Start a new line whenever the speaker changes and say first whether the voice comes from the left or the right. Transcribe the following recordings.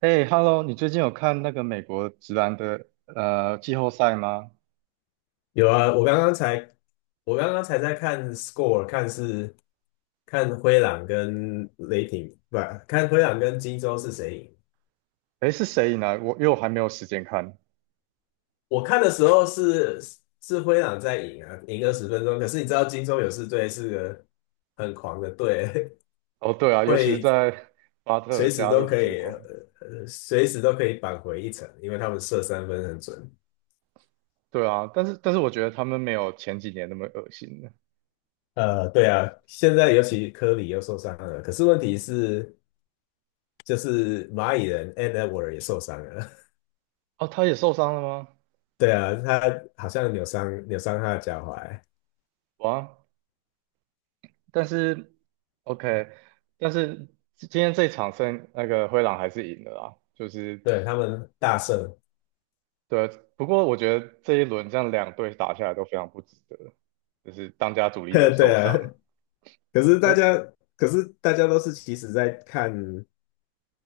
right: 哎，Hello，你最近有看那个美国直男的季后赛吗？
left: 有啊，我刚刚才在看 score，看是看灰狼跟雷霆，不，看灰狼跟金州是谁赢。
right: 哎，是谁赢了？因为我还没有时间看。
left: 我看的时候是是灰狼在赢啊，赢20分钟。可是你知道金州勇士队是个很狂的队，
right: 哦，对啊，尤其是
left: 会
right: 在 巴特
left: 随时
right: 加
left: 都
right: 入
left: 可
right: 之
left: 以，
right: 后，
left: 随时都可以扳回一城，因为他们射三分很准。
right: 对啊，但是我觉得他们没有前几年那么恶心了。
left: 对啊，现在尤其科里又受伤了，可是问题是就是蚂蚁人 and Edward 也受伤了。
right: 哦，他也受伤了吗？
left: 对啊，他好像扭伤他的脚踝，
right: 哇，但是 OK，但是今天这一场胜那个灰狼还是赢了啦，就是
left: 对，他们大胜，
right: 对，不过我觉得这一轮这样两队打下来都非常不值得，就是当家主力都
left: 对
right: 受
left: 啊，
right: 伤。
left: 可是大
right: 有
left: 家都是其实在看，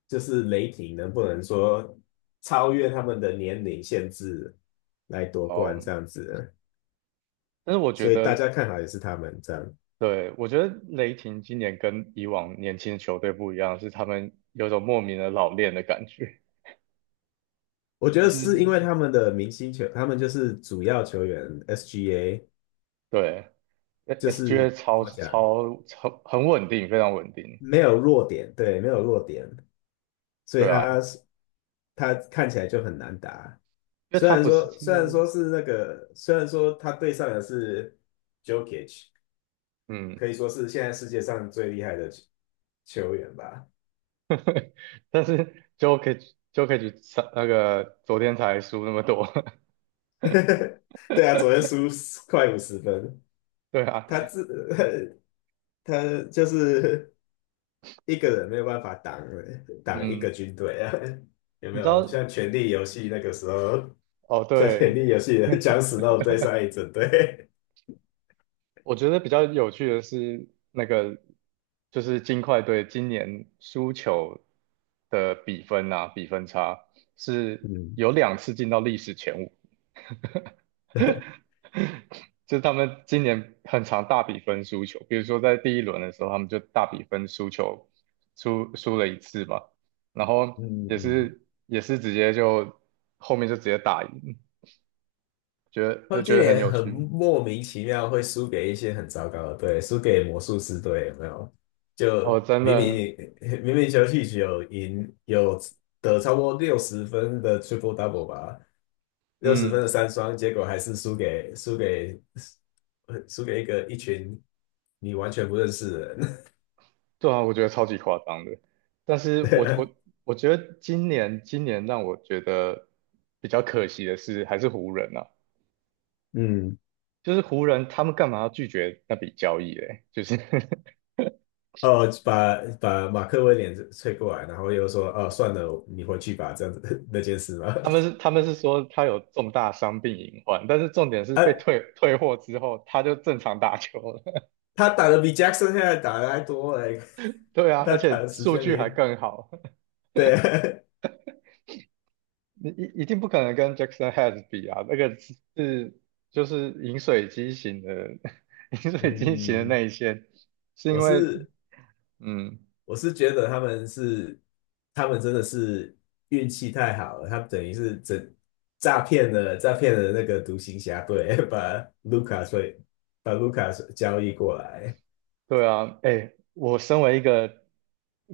left: 就是雷霆能不能说超越他们的年龄限制来夺冠
right: 哦，
left: 这样子，
right: 但是我觉
left: 所以大
right: 得，
left: 家看好也是他们这样。
right: 对，我觉得雷霆今年跟以往年轻的球队不一样，是他们有种莫名的老练的感觉，
left: 我觉
right: 就
left: 得
right: 是
left: 是因为他们的明星球，他们就是主要球员 SGA，
right: 对
left: 就是
right: ，SGA
left: 怎
right: 超
left: 么讲，
right: 超超很稳定，非常稳定，
left: 没有弱点，对，没有弱点，所以
right: 对啊，
left: 他看起来就很难打。
right: 因为他不是，
left: 虽然说他对上的是 Jokic，
right: 嗯，
left: 可以说是现在世界上最厉害的球员吧。
right: 但是 Jokic 上那个昨天才输那么多，
left: 对啊，昨天 输快50分，
right: 对啊，
left: 他自 他就是一个人没有办法挡一个
right: 嗯，
left: 军队啊，有没
right: 你知
left: 有？像
right: 道，
left: 《权力游戏》那个时候，
right: 哦，
left: 像
right: 对，
left: 《权力游戏》的 僵死那种对上一整队。
right: 我觉得比较有趣的是那个，就是金块队今年输球的比分啊，比分差 是
left: 嗯
right: 有两次进到历史前五，就是他们今年很常大比分输球，比如说在第一轮的时候，他们就大比分输球，输了一次嘛，然后
left: 嗯
right: 也
left: 嗯，
right: 是也是直接就后面就直接打赢，觉得
left: 他们今
right: 觉得很
left: 年
right: 有
left: 很
right: 趣
left: 莫名其妙会输给一些很糟糕的队，输给魔术师队有没有？
right: 哦，
left: 就
right: 真
left: 明
right: 的，
left: 明 明明休息只有赢有得超过六十分的 triple double 吧，60分
right: 嗯。
left: 的三双，结果还是输给输给一个一群你完全不认识的人。
right: 对啊，我觉得超级夸张的。但 是
left: 对
right: 我
left: 啊
right: 我我觉得今年让我觉得比较可惜的是，还是湖人啊，
left: 嗯，
right: 就是湖人他们干嘛要拒绝那笔交易嘞？就是
left: 哦，把马克威廉吹过来，然后又说：“哦，算了，你回去吧。”这样子 那件事嘛，
right: 他们是 他们是说他有重大伤病隐患，但是重点是
left: 啊，
right: 被退货之后他就正常打球了。
left: 他打的比 Jackson 现在打的还多嘞，
right: 对啊，
left: 他
right: 而
left: 打
right: 且
left: 的时
right: 数
left: 间比
right: 据还更好。
left: 对，
right: 你一定不可能跟 Jackson Head 比啊，那个是就是饮水机型的，饮 水机型的
left: 嗯，
right: 内线，是
left: 我
right: 因为
left: 是
right: 嗯，
left: 觉得他们是真的是运气太好了，他们等于是整诈骗了那个独行侠队，把卢卡税把卢卡交易过来，
right: 对啊，哎，我身为一个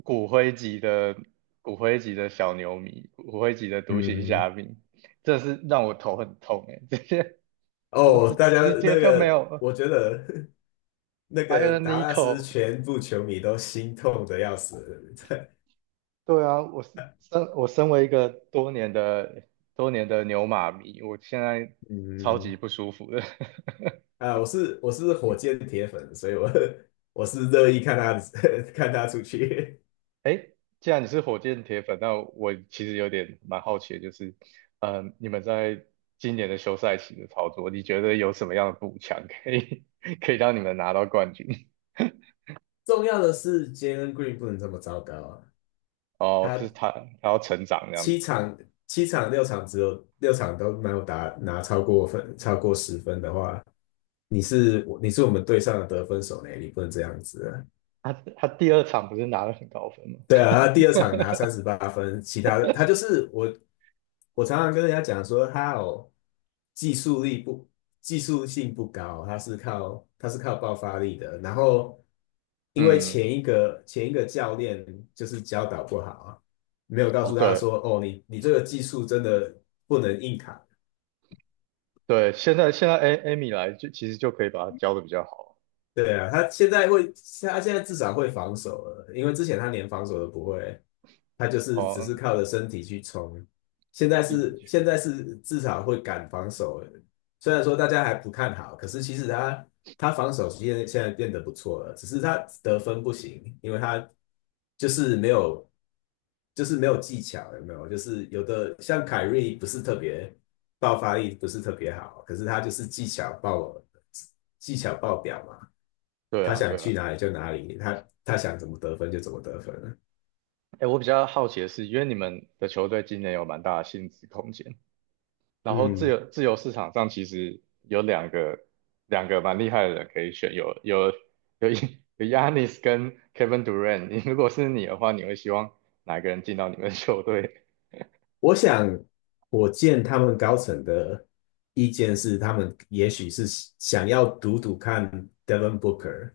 right: 骨灰级的骨灰级的小牛迷，骨灰级的独行
left: 嗯，
right: 侠迷，这是让我头很痛哎，这些 我们
left: 哦，
right: 直
left: 大家
right: 直接
left: 那
right: 就没
left: 个
right: 有
left: 我觉得 那个
right: Iron
left: 达拉斯
right: Nico，
left: 全部球迷都心痛的要死，
right: 对啊，我身为一个多年的多年的牛马迷，我现在 超级
left: 嗯，
right: 不舒服的。
left: 啊，我是火箭铁粉，所以我 我是乐意看他 看他出去。
right: 哎既然你是火箭铁粉，那我其实有点蛮好奇的，就是，嗯、你们在今年的休赛期的操作，你觉得有什么样的补强可以 可以让你们拿到冠军？
left: 重要的是，Jalen Green 不能这么糟糕啊！
right: 哦，这是
left: 他
right: 他要成长这样
left: 七
right: 子。
left: 场六场都没有打拿超过分十分的话，你是我们队上的得分手呢，你不能这样子啊。
right: 他第二场不是拿了很高分吗？
left: 对 啊，他第二场拿38分，其他的他就是我常常跟人家讲说，他有技术力不技术性不高，他是靠爆发力的。然后因为
right: 嗯，
left: 前一个教练就是教导不好啊，没有告
right: 哦
left: 诉他
right: 对
left: 说，哦，你这个技术真的不能硬扛，
right: 对，现在艾米来就其实就可以把他教的比较好。
left: 对啊，他现在会，他现在至少会防守了，因为之前他连防守都不会，他就是只是
right: 哦，
left: 靠着身体去冲。现在
right: 的
left: 是
right: 确，
left: 至少会敢防守了，虽然说大家还不看好，可是其实他防守现在变得不错了，只是他得分不行，因为他就是没有技巧，有没有？就是有的像凯瑞不是特别爆发力不是特别好，可是他就是技巧爆表嘛。
right: 对
left: 他
right: 啊，对
left: 想去
right: 啊。
left: 哪里就哪里，他想怎么得分就怎么得分了。
right: 哎，我比较好奇的是，因为你们的球队今年有蛮大的薪资空间，然后自
left: 嗯，
right: 由自由市场上其实有两个蛮厉害的人可以选，有 有 Yanis 跟 Kevin Durant。你如果是你的话，你会希望哪一个人进到你们的球队
left: 我想火箭他们高层的意见是，他们也许是想要赌赌看 Devin Booker。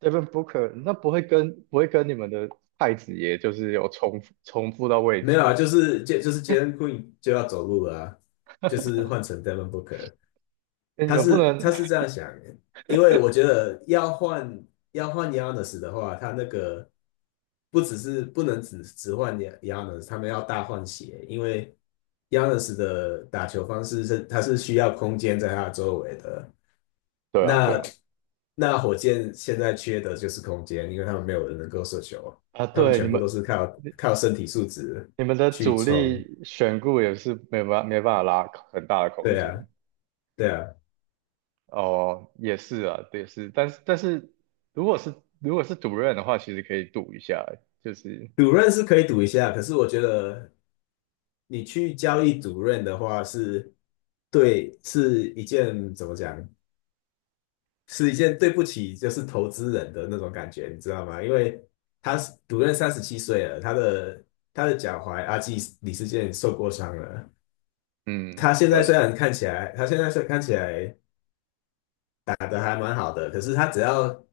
right: ？Devin Booker，那不会跟你们的太子爷就是有重复到位
left: 没
right: 置
left: 有
right: 吗？
left: 啊，就是杰就是 Jalen Green 就要走路了啊，就是换成 Devin Booker。
right: 哎，你
left: 他
right: 们不
left: 是
right: 能
left: 这样想，因为我觉得要换Yanis 的话，他那个不只是不能只换 Yanis，他们要大换血，因为 Yanis 的打球方式是他是需要空间在他周围的。
right: 对啊，对
left: 那
right: 啊，
left: 那火箭现在缺的就是空间，因为他们没有人能够射球，
right: 啊，
left: 他们
right: 对，你
left: 全部
right: 们。
left: 都是靠身体素质
right: 你们的
left: 去
right: 主
left: 冲。
right: 力选股也是没办法拉很大的空
left: 对
right: 间
left: 啊，对啊。
right: 哦，也是啊，也是，但是但是如果是赌任的话，其实可以赌一下，就是
left: 主任是可以赌一下，可是我觉得你去交易主任的话是，对，是一件怎么讲，是一件对不起就是投资人的那种感觉，你知道吗？因为他是主任37岁了，他的脚踝阿基李世健受过伤了，
right: 嗯，
left: 他现在
right: 对，
left: 虽然看起来，他现在虽然看起来打得还蛮好的，可是他只要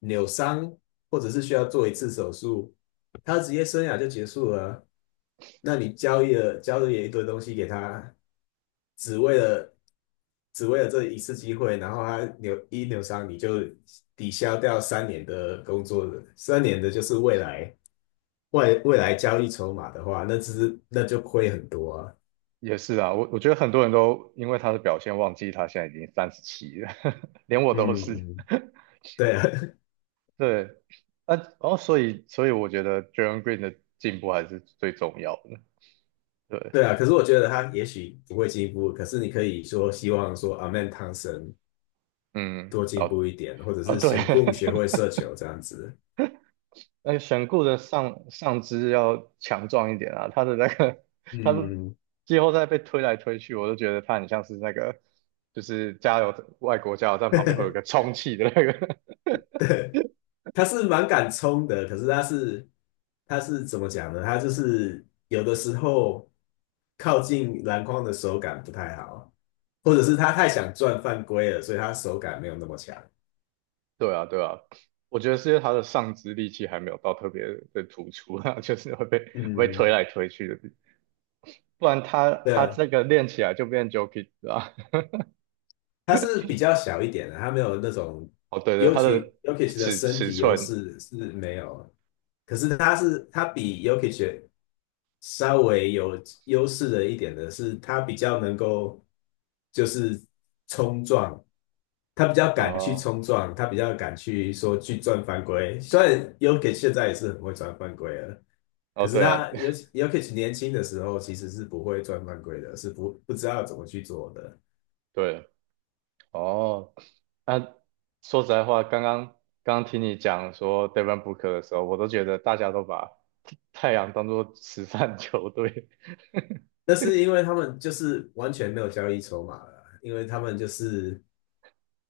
left: 扭伤或者是需要做一次手术，他的职业生涯就结束了啊那你交易了一堆东西给他，只为了这一次机会，然后他扭一扭伤，你就抵消掉三年的工作，三年的就是未来未来交易筹码的话，那只是那就亏很多啊。
right: 也是啊，我觉得很多人都因为他的表现忘记他现在已经37了，连我都
left: 嗯
right: 是，
left: 嗯，对啊，
right: 对，啊，哦，所以我觉得 John Green 的进步还是最重要的，对，
left: 对啊，可是我觉得他也许不会进步，可是你可以说希望说阿曼汤神
right: 嗯，
left: 多进
right: 哦
left: 步一点，或者
right: 哦
left: 是
right: 对。
left: 先共学会 射球这样子。
right: 那个选固的上肢要强壮一点啊，他的那个 他的
left: 嗯，
right: 季后赛被推来推去，我都觉得他很像是那个就是外国加油站旁边会有一个充气的那个。
left: 他是蛮敢冲的，可是他是怎么讲呢？他就是有的时候靠近篮筐的手感不太好，或者是他太想赚犯规了，所以他手感没有那么强。
right: 对啊，对啊，我觉得是因为他的上肢力气还没有到特别的突出啊，就是会被推
left: 嗯，
right: 来推去的，不然他
left: 对
right: 他
left: 啊，
right: 这个练起来就变 Jokic 了啊。
left: 他是比较小一点的，他没有那种
right: 哦，对对，
left: 尤
right: 他
left: 其
right: 的
left: j o k i 的
right: 尺
left: 身
right: 尺
left: 体优
right: 寸
left: 势是没有，可是他是比 Jokic 稍微有优势的一点的是，他比较能够就是冲撞，他比较敢去
right: 哦
left: 冲撞，他比较敢去说去赚犯规。虽然 Jokic 现在也是很会赚犯规了，可
right: 哦，
left: 是
right: 对啊，
left: 他尤其 Jokic 年轻的时候其实是不会赚犯规的，是不不知道怎么去做的。
right: 对，哦，那说实在话，刚刚听你讲说 Devin Booker 的时候，我都觉得大家都把太阳当做慈善球队，
left: 那是因为他们就是完全没有交易筹码了啊，因为他们就是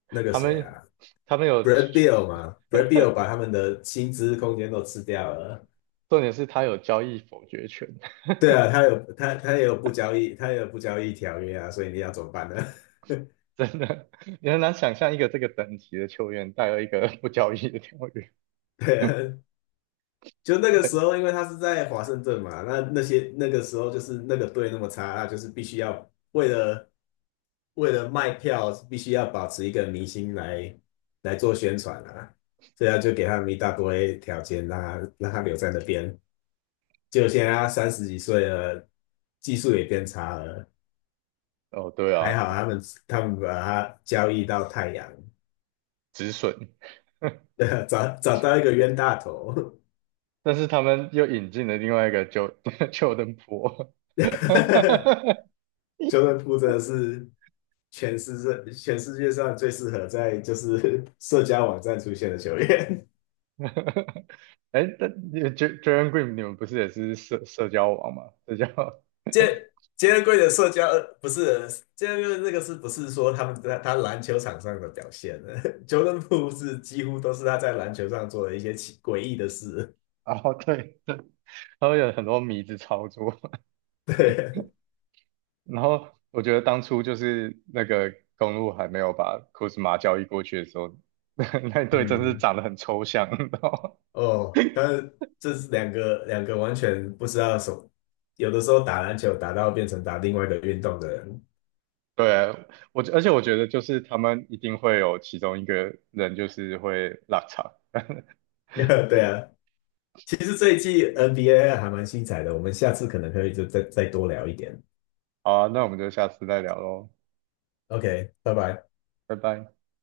left: 那个
right: 他
left: 谁
right: 们
left: 啊
right: 他们有，
left: ，Brad b i l l 嘛，Brad b i l l 把他们的薪资空间都吃掉了。
right: 重点是他有交易否决权，
left: 对啊，他有他也有不交易，条约啊，所以你要怎么办呢？
right: 真的，你很难想象一个这个等级的球员带了一个不交易的条约。
left: 对啊，就那个时候，因为他是在华盛顿嘛，那个时候就是那个队那么差，那就是必须要为了卖票，必须要保持一个明星来做宣传啊，这样就给他们一大堆条件，让他留在那边。就现在他30几岁了，技术也变差了，
right: 哦，对
left: 还
right: 啊，
left: 好他们把他交易到太阳，
right: 止损，
left: 找到一个冤大头，
right: 但是他们又引进了另外一个 Jo- Jorda
left: 就 o r 真的是。全世界上最适合在就是 社交网站出现的球员。
right: 哎，但你 J- Jalen Green 你们不是也是社交网吗？社交，
left: 杰杰伦贵的社交不是杰伦贵那个是不是说他们在他篮球场上的表现呢球 o 布是几乎都是他在篮球上做的一些奇诡异的事。
right: 哦，对，他们有很多迷之操作。
left: 对，
right: 然后我觉得当初就是那个公路还没有把库兹马交易过去的时候，那队真是
left: 嗯，
right: 长得很抽象，你知道吗
left: 哦，但是这是两个完全不知道什么，有的时候打篮球打到变成打另外一个运动的人。
right: 对，而且我觉得就是他们一定会有其中一个人就是会落场。
left: 对啊，其实这一季 NBA 还蛮精彩的，我们下次可能可以就再多聊一点。
right: 好啊，那我们就下次再聊喽，
left: OK，拜拜。
right: 拜拜。